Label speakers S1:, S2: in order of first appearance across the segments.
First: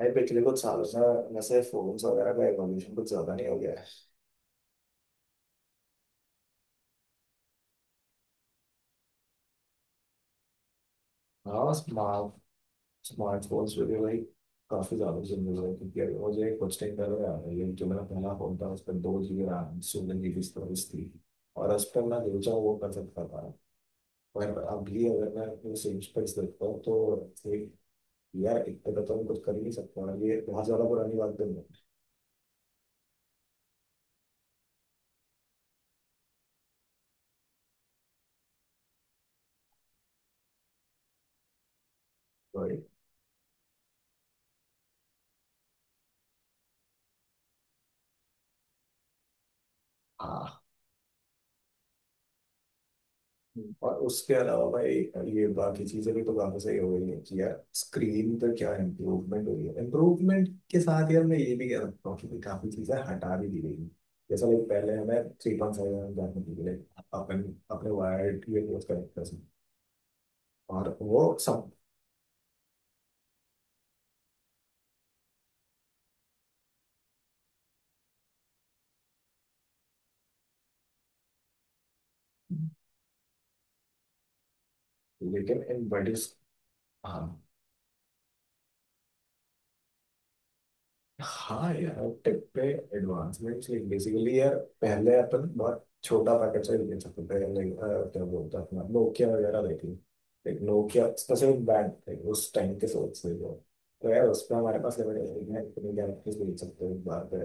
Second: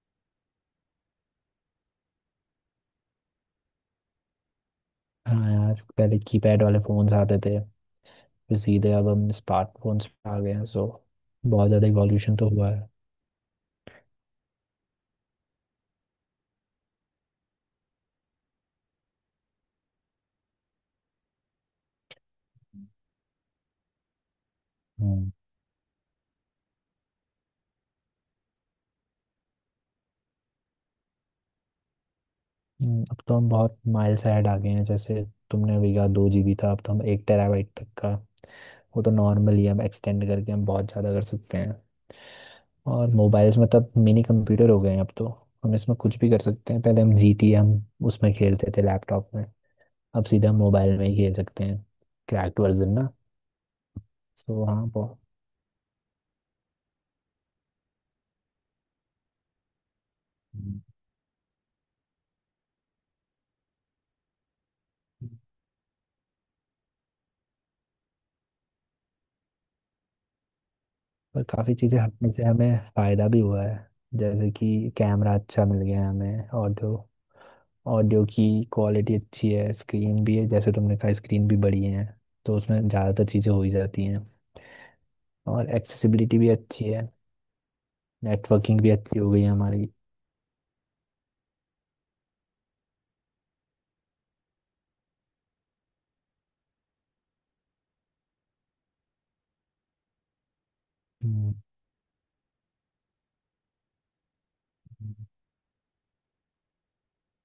S1: भाई पिछले कुछ सालों से वैसे फोन्स वगैरह का एवोल्यूशन कुछ ज्यादा नहीं हो गया है।
S2: हाँ यार, पहले कीपैड वाले फोन्स आते थे। फिर सीधे अब हम स्मार्टफोन्स पे आ गए हैं, सो बहुत
S1: हाँ,
S2: ज़्यादा इवोल्यूशन
S1: स्मार्ट
S2: तो हुआ है।
S1: स्मार्टफोन्स पे भी भाई काफी ज्यादा चेंजेस हुए हैं, क्योंकि अभी मुझे कुछ टाइम पहले याद है ये जो मेरा पहला फोन था उस पर 2 GB रैम 16 GB स्टोरेज थी और उस पर मैं जो चाहूँ वो कर सकता था। पर अभी
S2: हम्म,
S1: अगर मैं अपने सेम स्पेस देखता हूँ तो एक यार एक तरह तो हम कुछ कर ही नहीं सकते, और ये बहुत ज्यादा पुरानी बात तो नहीं है।
S2: हम्म। अब तो हम बहुत माइल्स ahead आ गए हैं, जैसे तुमने अभी कहा 2 GB था, अब तो हम 1 TB तक का वो तो नॉर्मल ही है, हम एक्सटेंड करके हम बहुत ज़्यादा कर सकते हैं।
S1: Sorry।
S2: और मोबाइल्स में तब मिनी कंप्यूटर हो गए हैं अब तो, हम इसमें कुछ भी कर सकते हैं। पहले हम GT हम उसमें खेलते थे लैपटॉप में, अब सीधा हम
S1: हाँ।
S2: मोबाइल में ही खेल सकते हैं, क्रैक्ड वर्जन ना।
S1: हम्म। और उसके
S2: सो
S1: अलावा
S2: हाँ,
S1: एक
S2: बहुत।
S1: ये बाकी चीजें भी तो काफी सही हो गई है कि यार स्क्रीन पे क्या इम्प्रूवमेंट हो रही है। इम्प्रूवमेंट के साथ यार मैं ये भी कह सकता हूँ कि काफी चीजें हटा भी दी गई हैं। जैसा लाइक पहले हमें 3.5 mm जाने के लिए अपन अपने वायर्ड ये कनेक्ट कर सकते हैं। और वो
S2: पर
S1: सब
S2: काफ़ी चीज़ें हटने से हमें फ़ायदा भी हुआ है, जैसे कि कैमरा अच्छा मिल गया है हमें। ऑडियो ऑडियो की क्वालिटी अच्छी है, स्क्रीन भी है, जैसे तुमने कहा स्क्रीन भी बड़ी है, तो उसमें ज़्यादातर चीज़ें हो ही जाती हैं।
S1: लेकिन
S2: और
S1: इन बड़े।
S2: एक्सेसिबिलिटी भी अच्छी है,
S1: हाँ।
S2: नेटवर्किंग भी अच्छी हो गई है हमारी।
S1: हाँ यार, टेक पे एडवांसमेंट बेसिकली यार पहले अपन बहुत छोटा पैकेट से ले सकते थे। लाइक क्या बोलते हैं अपना नोकिया वगैरह देखी। लाइक नोकिया
S2: हम्म,
S1: स्पेसिफिक ब्रांड थे उस टाइम के, सोच से जो। तो यार उस पर हमारे पास लिमिटेड है, इतने गैलेक्सीज बेच सकते हैं एक बार पे।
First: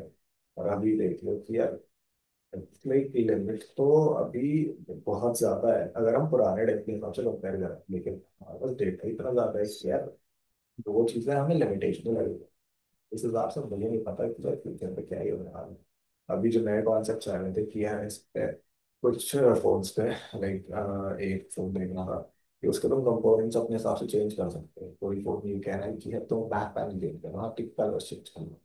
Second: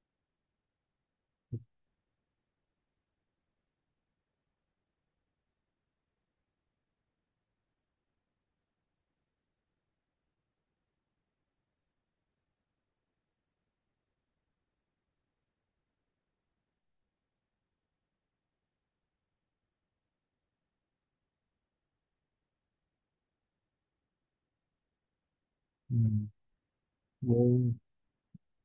S1: और अभी देख लो कि यार लाइक लिमिट तो अभी बहुत ज्यादा है अगर हम पुराने डेट के हिसाब से कंपेयर करें, लेकिन हमारे पास डेटा इतना ज्यादा है कि यार दो चीजें हमें लिमिटेशन लगे। इस हिसाब से मुझे नहीं पता कि फ्यूचर पे क्या ही होने वाला है। अभी जो नए कॉन्सेप्ट आए हुए थे किया है इस पे कुछ फोन्स पे, लाइक एक फोन देख रहा था कि उसके तुम कंपोनेंट्स अपने हिसाब से चेंज कर सकते हो। कोई फोन ये कह रहा है कि है
S2: हम्म।
S1: तुम बैक पैनल चेंज
S2: वो
S1: करना, आप टिक पैनल चेंज करना।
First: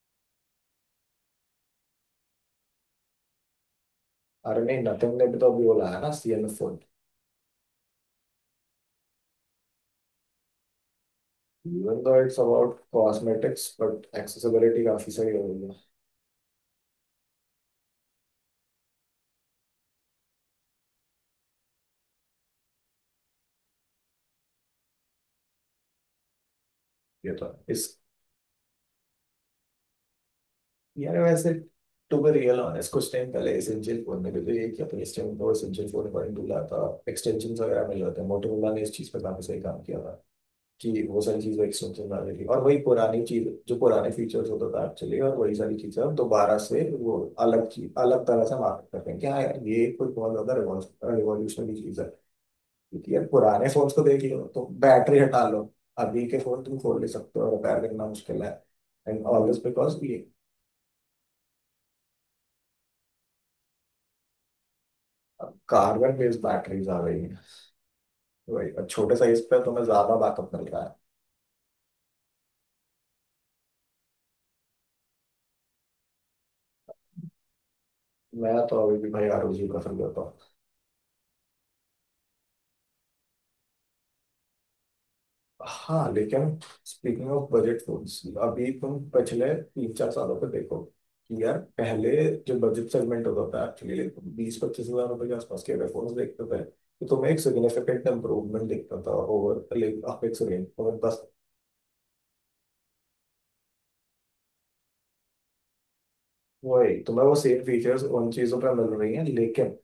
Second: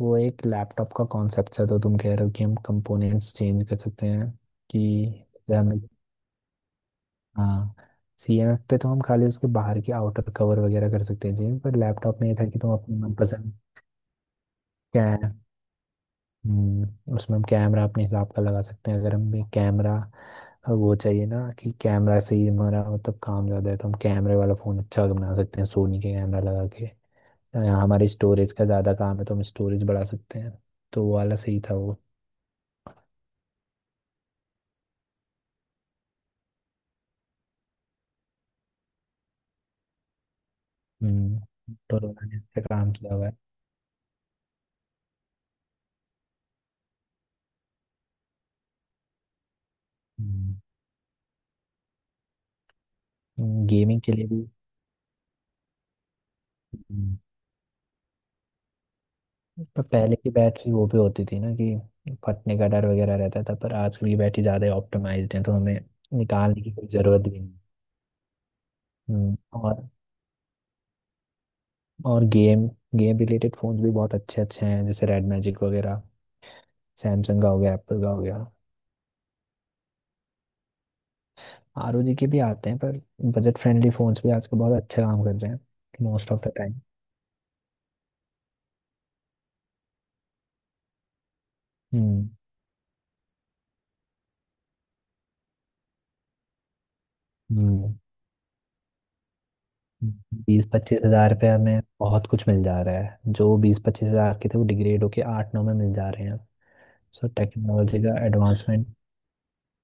S2: वो एक लैपटॉप का कॉन्सेप्ट है, तो तुम कह रहे हो कि हम कंपोनेंट्स चेंज कर सकते हैं?
S1: अरे नहीं, नथिंग
S2: कि
S1: ने भी तो अभी वो लाया ना CNF फोन।
S2: हाँ, CMF पे तो हम खाली उसके बाहर की आउटर कवर वगैरह कर सकते हैं जी। पर
S1: इवन दो
S2: लैपटॉप में ये
S1: इट्स
S2: था कि तुम
S1: अबाउट
S2: अपने मनपसंद
S1: कॉस्मेटिक्स बट एक्सेसिबिलिटी
S2: क्या
S1: काफी
S2: है।
S1: सही हो गई है।
S2: हम्म। उसमें हम कैमरा अपने हिसाब का लगा सकते हैं, अगर हमें कैमरा वो चाहिए, ना कि कैमरा से ही हमारा मतलब काम ज़्यादा है, तो हम कैमरे वाला फ़ोन अच्छा बना सकते हैं सोनी के कैमरा लगा के।
S1: ये तो है।
S2: या
S1: इस
S2: हमारे स्टोरेज का ज़्यादा काम है तो हम स्टोरेज बढ़ा सकते हैं। तो वो
S1: यार
S2: वाला
S1: वैसे
S2: सही था वो।
S1: टू बी रियल ऑनेस्ट कुछ टाइम पहले एसेंशियल फोन में भी तो ये किया था। इस टाइम तो एसेंशियल फोन बड़ी दूर आता, एक्सटेंशन वगैरह मिल जाते हैं। मोटोरोला ने इस चीज़ पे काफी सही काम किया था कि वो सारी चीज़ें
S2: हम्म, तो
S1: एक्सटेंशन आ
S2: उन्होंने
S1: जाएगी, और
S2: अच्छा
S1: वही
S2: काम किया
S1: पुरानी
S2: हुआ है।
S1: चीज जो पुराने फीचर्स होता था एक्चुअली, और वही सारी चीज़ें अब दोबारा से वो अलग चीज अलग तरह से मार्केट कर रहे हैं कि हाँ यार ये कोई बहुत ज्यादा
S2: हम्म,
S1: रिवॉल्यूशनरी चीज़ है। क्योंकि यार पुराने फोन
S2: गेमिंग
S1: को
S2: के
S1: देख
S2: लिए
S1: लो तो बैटरी हटा लो, अभी के फोन तुम खोल नहीं
S2: भी।
S1: सकते हो, रिपेयर करना मुश्किल है। एंड ऑल दिस
S2: पर
S1: बिकॉज
S2: पहले
S1: ये
S2: की बैटरी वो भी होती थी, ना कि फटने का डर वगैरह रहता था, पर आजकल की बैटरी ज़्यादा ऑप्टिमाइज्ड है
S1: अब
S2: तो हमें
S1: कार्बन बेस्ड
S2: निकालने की
S1: बैटरीज
S2: कोई
S1: आ गई
S2: ज़रूरत
S1: हैं।
S2: भी नहीं।
S1: वही अब छोटे
S2: हम्म।
S1: साइज पे तो मैं
S2: और
S1: ज्यादा बैकअप मिल रहा है।
S2: और गेम गेम रिलेटेड फ़ोन्स भी बहुत अच्छे अच्छे हैं, जैसे रेड मैजिक वगैरह, सैमसंग का हो गया, एप्पल का हो गया।
S1: मैं तो अभी भी भाई ROG प्रेफर करता हूँ।
S2: ROG के भी आते हैं, पर बजट फ्रेंडली फ़ोन्स भी आजकल बहुत अच्छा काम कर रहे हैं
S1: हाँ,
S2: मोस्ट ऑफ द
S1: लेकिन
S2: time.
S1: Speaking of budget phones, अभी तुम पिछले तीन चार सालों पे देखो कि यार पहले
S2: हम्म,
S1: जो बजट सेगमेंट होता था एक्चुअली, 20-25 हजार रुपए के आसपास के अगर फोन्स देखते थे तो तुम्हें एक
S2: हम्म।
S1: सिग्निफिकेंट इम्प्रूवमेंट दिखता था ओवर लाइक अपेक्स रेंज,
S2: बीस
S1: ओवर
S2: पच्चीस
S1: दस।
S2: हजार रुपये में बहुत कुछ मिल जा रहा है, जो 20-25 हज़ार के थे वो डिग्रेड होके 8-9 में मिल जा रहे हैं।
S1: वही तुम्हें
S2: सर,
S1: वो सेम
S2: टेक्नोलॉजी
S1: फीचर्स
S2: का
S1: उन चीजों पर मिल
S2: एडवांसमेंट।
S1: रही हैं, लेकिन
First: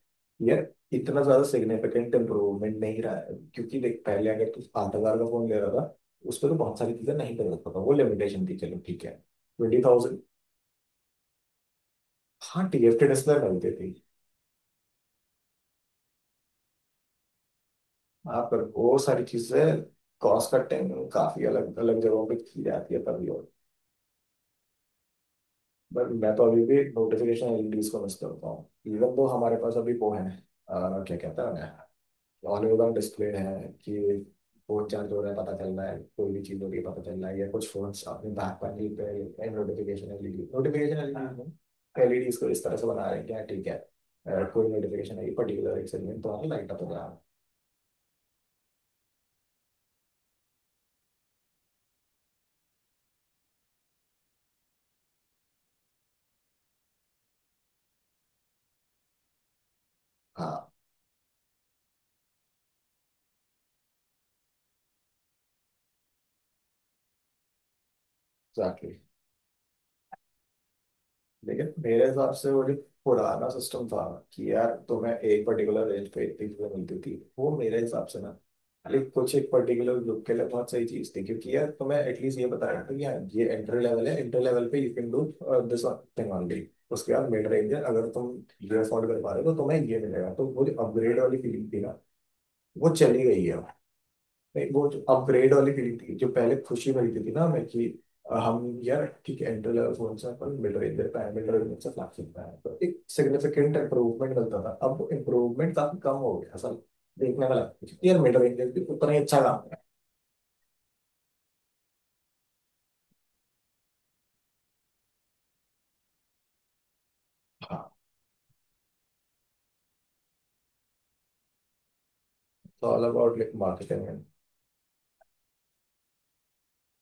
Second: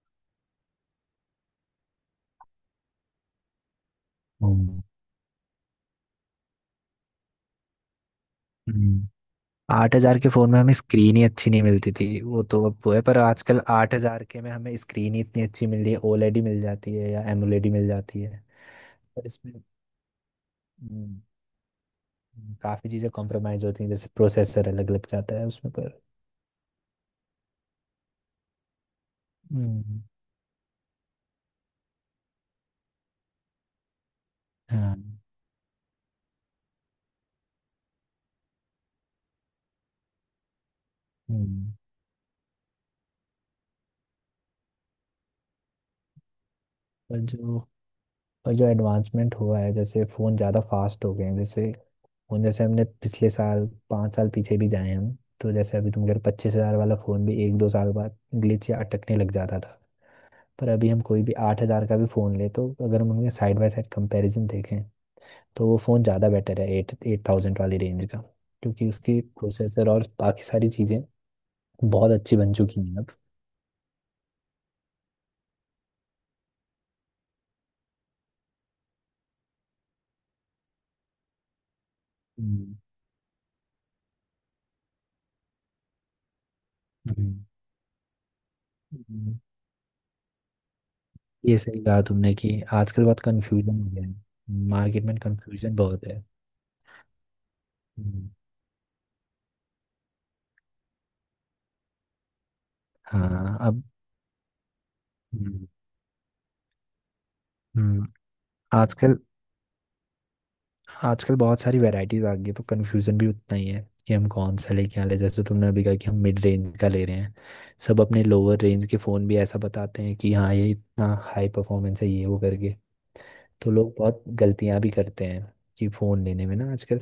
S1: ये इतना ज्यादा सिग्निफिकेंट इम्प्रूवमेंट नहीं रहा है। क्योंकि देख, पहले अगर तू
S2: हम्म,
S1: 8 हजार का फोन ले रहा था, उस पर तो बहुत सारी चीजें नहीं कर सकता था, वो लिमिटेशन थी, चलो ठीक
S2: हम्म।
S1: है। ट्वेंटी
S2: 8 हज़ार
S1: थाउजेंड
S2: के फोन में हमें स्क्रीन ही अच्छी नहीं मिलती थी वो तो,
S1: हाँ,
S2: अब वो है
S1: TFT
S2: पर,
S1: डिस्प्ले
S2: आजकल
S1: मिलती थी।
S2: 8 हज़ार के में हमें स्क्रीन ही इतनी अच्छी मिल रही है, ओलेडी मिल जाती है या एमोलेडी मिल जाती है।
S1: हाँ पर वो सारी
S2: पर इसमें
S1: चीजें कॉस्ट कटिंग
S2: हम्म,
S1: काफी अलग अलग जगहों पे की
S2: काफी
S1: जाती है
S2: चीजें
S1: तभी, और
S2: कॉम्प्रोमाइज होती हैं जैसे प्रोसेसर अलग लग जाता है उसमें। पर
S1: बट मैं तो अभी भी नोटिफिकेशन LEDs को मिस करता हूँ। इवन तो हमारे पास अभी
S2: हम्म,
S1: वो है, क्या कहता है, ऑल ओवर डिस्प्ले है कि फोन
S2: हाँ,
S1: चार्ज हो रहा है पता चल रहा है, कोई भी चीज हो रही है पता चल रहा है। या कुछ फोन्स अपने बैक पैनल पे नोटिफिकेशन LED, नोटिफिकेशन
S2: हम्म।
S1: एलईडी इसको इस तरह से बना रहे हैं क्या, ठीक है। कोई नोटिफिकेशन आई पर्टिकुलर एक सेगमेंट तो हमें लाइट अप हो रहा है।
S2: पर जो पर जो एडवांसमेंट हुआ है, जैसे फ़ोन ज़्यादा फास्ट हो गए हैं। जैसे और जैसे हमने पिछले साल 5 साल पीछे भी जाए हम, तो जैसे अभी तुम कह रहे 25 हज़ार वाला फ़ोन भी 1-2 साल बाद ग्लिच या अटकने लग जाता था। पर
S1: हाँ,
S2: अभी हम कोई भी 8 हज़ार का भी फ़ोन ले, तो अगर हम उनके साइड बाय साइड कंपैरिजन देखें, तो वो फ़ोन ज़्यादा बेटर है एट एट थाउजेंड वाली रेंज का, क्योंकि
S1: एग्जैक्टली।
S2: उसकी प्रोसेसर और बाकी सारी चीज़ें
S1: लेकिन मेरे
S2: बहुत
S1: हिसाब
S2: अच्छी
S1: से
S2: बन
S1: वो जो
S2: चुकी हैं अब।
S1: पुराना सिस्टम था कि यार तुम्हें एक पर्टिकुलर रेंज पे इतनी चीजें मिलती थी, वो मेरे हिसाब से ना लाइक कुछ एक पर्टिकुलर ग्रुप के लिए बहुत सही चीज थी। क्योंकि यार तुम्हें एटलीस्ट ये बता
S2: हम्म,
S1: रहा था कि यार ये एंट्री लेवल है, एंट्री लेवल पे you can do this one thing only. उसके बाद
S2: हम्म,
S1: मिड रेंज है, अगर तुम ये अफोर्ड कर पा
S2: हम्म।
S1: रहे हो तो तुम्हें ये मिलेगा। तो वो जो अपग्रेड वाली
S2: ये
S1: फीलिंग थी
S2: सही
S1: ना,
S2: कहा तुमने कि
S1: वो
S2: आजकल बहुत
S1: चली गई है।
S2: कंफ्यूजन हो गया है,
S1: नहीं वो जो
S2: मार्केट में
S1: अपग्रेड वाली
S2: कंफ्यूजन
S1: फीलिंग
S2: बहुत
S1: थी
S2: है।
S1: जो पहले खुशी मिलती थी ना हमें कि
S2: हम्म,
S1: हम यार, ठीक है एंट्री लेवल फोन से अपन मिड रेंज दे पाए, मिड रेंज से फ्लैगशिप पाए, तो एक
S2: हाँ,
S1: सिग्निफिकेंट
S2: अब
S1: इंप्रूवमेंट मिलता था। अब
S2: हम्म,
S1: इम्प्रूवमेंट काफी कम हो गया असल देखने वाला,
S2: हम्म।
S1: यार मिड रेंज भी उतना ही
S2: आजकल
S1: अच्छा काम।
S2: आजकल बहुत सारी वैरायटीज आ गई है, तो कंफ्यूजन भी उतना ही है कि हम कौन सा लेके आ ले। जैसे तुमने अभी कहा कि हम मिड रेंज का ले रहे हैं,
S1: हाँ,
S2: सब अपने लोअर रेंज के फ़ोन भी ऐसा बताते हैं कि हाँ ये इतना हाई परफॉर्मेंस है ये वो करके।
S1: तो ऑल अबाउट लाइक
S2: तो लोग
S1: मार्केटिंग
S2: बहुत
S1: एंड
S2: गलतियाँ भी करते हैं कि फ़ोन लेने में ना आजकल।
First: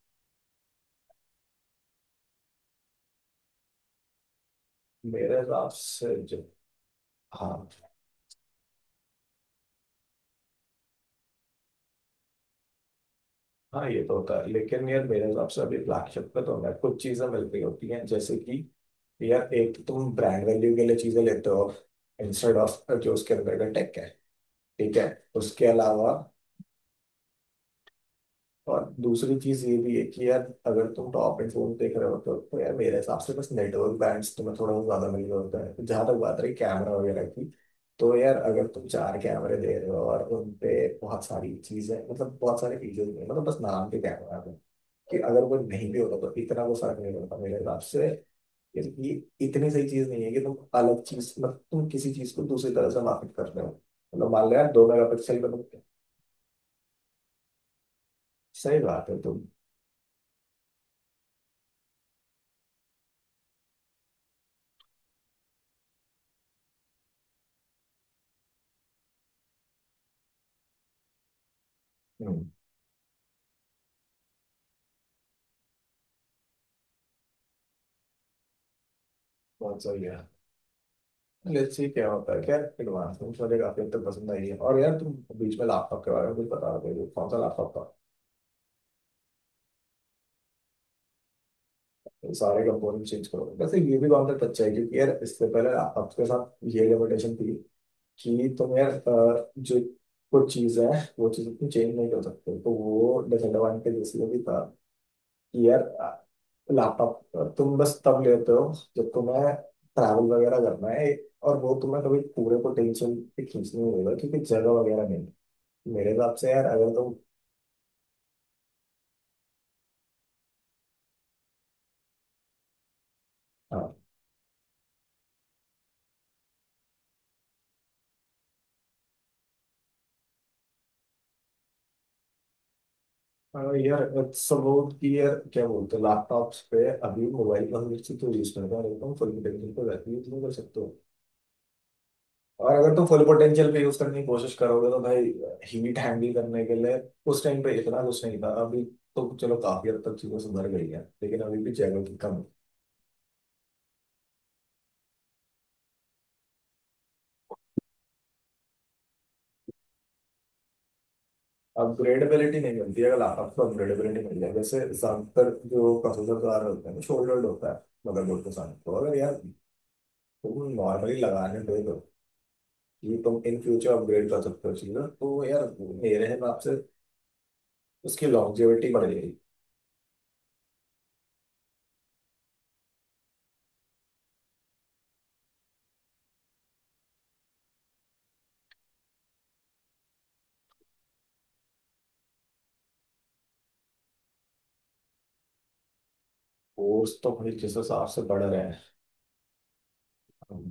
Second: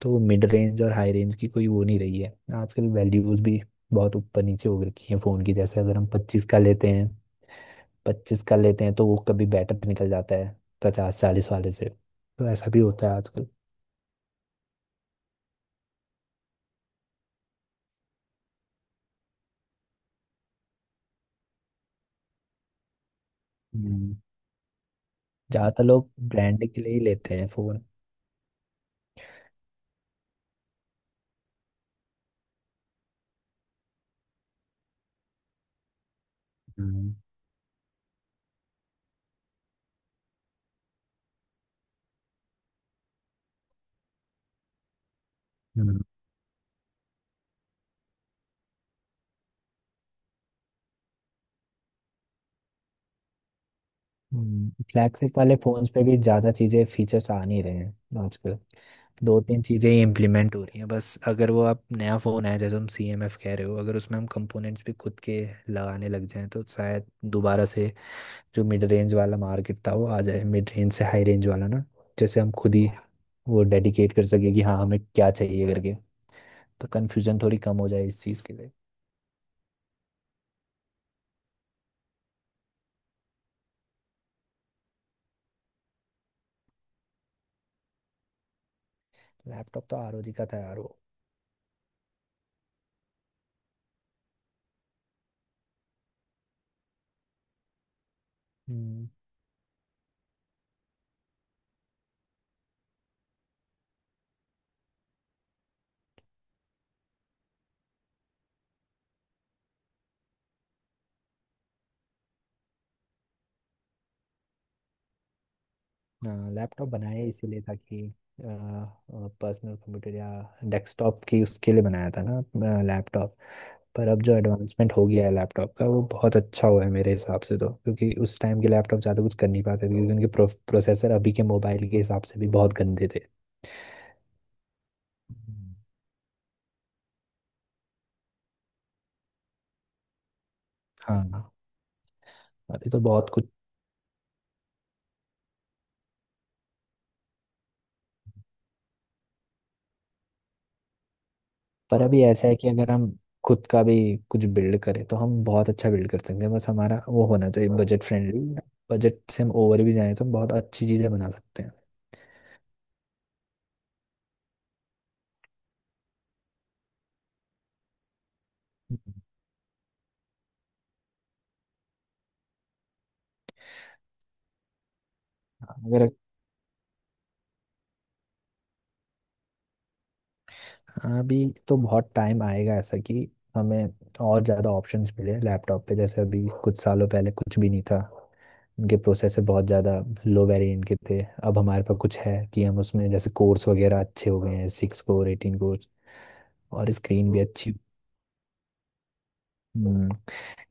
S2: तो मिड रेंज और हाई रेंज की कोई वो नहीं रही है आजकल। वैल्यूज भी बहुत ऊपर नीचे हो रखी है
S1: मेरे
S2: फ़ोन की,
S1: हिसाब
S2: जैसे अगर हम
S1: से जो।
S2: पच्चीस का लेते हैं
S1: हाँ।
S2: पच्चीस का लेते हैं तो वो कभी बेटर निकल जाता है 50-40 वाले से। तो ऐसा भी होता है आजकल।
S1: हाँ, ये तो होता है। लेकिन यार मेरे हिसाब से अभी फ्लैगशिप पे तो ना कुछ चीजें मिल रही होती हैं, जैसे कि यार एक तो तुम ब्रांड वैल्यू के लिए चीजें लेते हो, इंस्टेड ऑफ जो उसके अंदर का टेक है, ठीक है। उसके
S2: ज्यादातर लोग
S1: अलावा,
S2: ब्रांड के लिए ही लेते हैं फोन।
S1: और दूसरी चीज ये भी है कि यार अगर तुम टॉप एंड फोन देख रहे हो तो यार मेरे हिसाब से बस नेटवर्क बैंड्स तुम्हें थोड़ा बहुत ज्यादा मिल रहा होता है। जहां तक बात रही कैमरा
S2: हम्म,
S1: वगैरह की, तो यार अगर तुम चार कैमरे दे रहे हो और उन पे बहुत सारी चीजें मतलब बहुत सारे फीचर्स नहीं, मतलब बस नाम के कैमरा है कि अगर वो नहीं भी होगा तो इतना वो फर्क नहीं पड़ता मेरे हिसाब से। यार ये इतनी सही चीज नहीं है कि तुम अलग चीज, मतलब तुम किसी चीज को दूसरी तरह से मार्केट कर रहे हो। मतलब मान लो यार
S2: हम्म।
S1: दो मेगा
S2: फ्लैगशिप
S1: पिक्सल का।
S2: वाले फोन्स पे भी ज्यादा चीजें फीचर्स आ नहीं रहे हैं आजकल,
S1: सही बात है
S2: दो
S1: तुम।
S2: तीन चीजें ही इम्प्लीमेंट हो रही हैं बस। अगर वो आप नया फोन है जैसे तुम CMF कह रहे हो, अगर उसमें हम कंपोनेंट्स भी खुद के लगाने लग जाएं तो शायद दोबारा से जो मिड रेंज वाला मार्केट था वो आ जाए, मिड रेंज से हाई रेंज वाला ना। जैसे
S1: हम्म।
S2: हम खुद ही वो डेडिकेट कर सके कि हाँ हमें क्या चाहिए करके, तो कन्फ्यूजन थोड़ी कम हो जाए इस चीज़ के लिए।
S1: बहुत सही है, लेट्स सी क्या होता है। क्या एडवांस में मुझे काफी हद तक पसंद आई है। और यार तुम बीच में लैपटॉप के बारे में कुछ बता रहे हो, कौन सा लैपटॉप था।
S2: लैपटॉप तो ROG का था यार वो।
S1: ये सारे कंपोनेंट चेंज करो, वैसे ये भी कॉन्सेप्ट अच्छा है क्योंकि यार इससे पहले लैपटॉप के साथ ये लिमिटेशन थी कि तुम यार
S2: हम्म।
S1: जो कुछ चीज है वो चीज तुम चेंज नहीं कर सकते, तो वो डिसएडवांटेज इसलिए भी था कि यार लैपटॉप तुम बस तब लेते हो जब तुम्हें ट्रैवल वगैरह करना है, और वो तुम्हें कभी पूरे को टेंशन खींचने नहीं होगा क्योंकि जगह वगैरह नहीं। मेरे हिसाब
S2: हाँ,
S1: से यार
S2: लैपटॉप
S1: अगर तुम,
S2: बनाया इसीलिए था कि पर्सनल कंप्यूटर या डेस्कटॉप की उसके लिए बनाया था ना, लैपटॉप।
S1: हाँ,
S2: पर अब जो एडवांसमेंट हो गया है लैपटॉप का वो बहुत अच्छा हुआ है मेरे हिसाब से, तो क्योंकि उस टाइम के लैपटॉप ज़्यादा कुछ कर नहीं पाते थे, क्योंकि उनके प्रोसेसर अभी के मोबाइल के हिसाब से भी बहुत गंदे थे।
S1: हाँ, यार अगर सब लोग की यार क्या
S2: हम्म।
S1: बोलते हैं लैपटॉप्स पे अभी मोबाइल पर से तो यूज करता है, एकदम फुल पोटेंशियल पे वैसे यूज नहीं कर सकते हो।
S2: हाँ,
S1: और
S2: अभी
S1: अगर
S2: तो
S1: तुम फुल
S2: बहुत कुछ।
S1: पोटेंशियल पे यूज करने की कोशिश करोगे तो भाई हीट हैंडल करने के लिए उस टाइम पे इतना कुछ नहीं था अभी। तो चलो काफी हद तक चीजें सुधर गई है, लेकिन अभी भी जगह
S2: पर
S1: की
S2: अभी
S1: कम है।
S2: ऐसा है कि अगर हम खुद का भी कुछ बिल्ड करें, तो हम बहुत अच्छा बिल्ड कर सकते हैं, बस हमारा वो होना चाहिए बजट फ्रेंडली। बजट से हम ओवर भी जाए तो हम बहुत अच्छी चीज़ें बना सकते हैं।
S1: अपग्रेडेबिलिटी नहीं मिलती है, अगर लैपटॉप को अपग्रेडेबिलिटी मिल जाए, जैसे ज्यादातर जो प्रोसेसर कार होते हैं वो शोल्डर्ड होता है मदरबोर्ड के साथ, तो अगर यार तुम नॉर्मली लगाने दे दो, ये तुम इन फ्यूचर अपग्रेड कर सकते हो चीज ना, तो यार
S2: अगर,
S1: मेरे हिसाब से उसकी लॉन्जेविटी बढ़ जाएगी।
S2: अभी तो बहुत टाइम आएगा ऐसा कि हमें और ज़्यादा ऑप्शंस मिले लैपटॉप पे। जैसे अभी कुछ सालों पहले कुछ भी नहीं था, उनके प्रोसेसर बहुत ज़्यादा लो वेरिएंट के थे। अब हमारे पास कुछ है कि हम उसमें जैसे कोर्स वगैरह अच्छे हो गए हैं, 6 कोर 18 कोर, और
S1: कोर्स तो
S2: स्क्रीन भी
S1: भाई
S2: अच्छी।
S1: जिस हिसाब से बढ़ रहे हैं।
S2: हम्म,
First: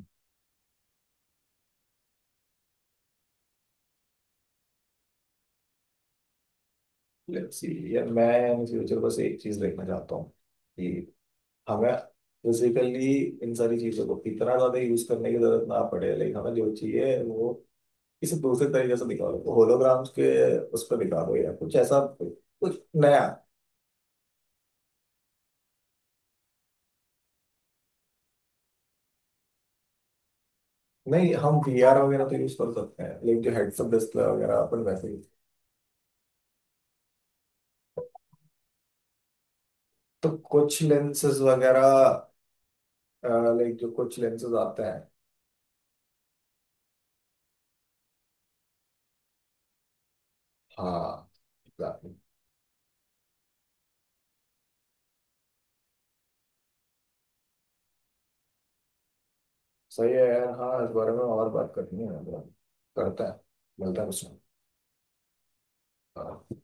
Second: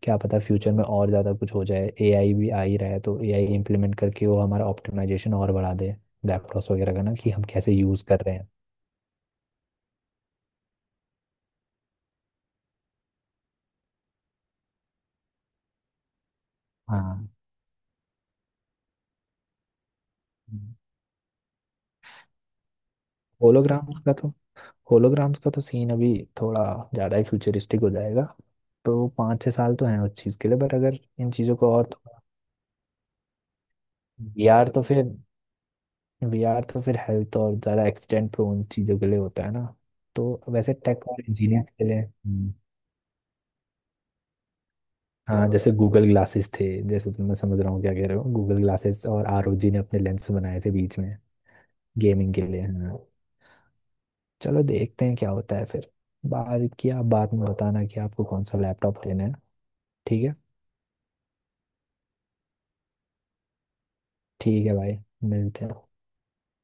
S2: क्या पता फ्यूचर में और ज़्यादा कुछ हो जाए, AI भी आ ही रहा है, तो AI इम्प्लीमेंट करके वो हमारा ऑप्टिमाइजेशन और बढ़ा दे लैपटॉप्स वगैरह का, ना कि हम
S1: लेट्स सी
S2: कैसे यूज़
S1: यार,
S2: कर
S1: मैं
S2: रहे हैं।
S1: इन फ्यूचर बस एक चीज देखना चाहता हूँ कि हमें फिजिकली इन सारी चीजों को इतना ज्यादा यूज करने की जरूरत ना पड़े, लेकिन हमें जो चाहिए
S2: हाँ।
S1: वो किसी दूसरे तरीके से दिखा दो, होलोग्राम्स के उस पर दिखा दो, या कुछ ऐसा कुछ नया।
S2: होलोग्राम्स का तो होलोग्राम्स का तो सीन अभी थोड़ा ज़्यादा ही फ्यूचरिस्टिक हो जाएगा, तो 5-6 साल तो हैं उस चीज़ के लिए, बट अगर इन
S1: नहीं,
S2: चीज़ों
S1: हम
S2: को और
S1: VR
S2: थोड़ा।
S1: वगैरह तो यूज कर सकते हैं, लेकिन जो हेडसअप डिस्प्ले वगैरह
S2: वीआर तो
S1: अपन
S2: फिर
S1: वैसे ही,
S2: वीआर तो फिर हेल्थ और ज़्यादा एक्सीडेंट प्रोन चीज़ों के लिए होता है ना,
S1: तो
S2: तो वैसे
S1: कुछ
S2: टेक और
S1: लेंसेज
S2: इंजीनियर्स के
S1: वगैरह,
S2: लिए।
S1: लाइक जो कुछ लेंसेज आते हैं।
S2: हाँ, जैसे गूगल ग्लासेस थे, जैसे तुम, मैं समझ रहा हूँ क्या कह रहे हो। गूगल ग्लासेस और ROG ने अपने लेंस बनाए थे बीच में
S1: हाँ, एग्जैक्टली।
S2: गेमिंग के लिए, हाँ। चलो देखते हैं क्या होता है फिर। बाद की आप बाद में बताना कि आपको कौन सा लैपटॉप लेना है।
S1: सही है
S2: ठीक है।
S1: यार, हाँ इस बारे में और बात करनी है। करता है, मिलता है कुछ।
S2: ठीक है भाई, मिलते हैं।
S1: हाँ।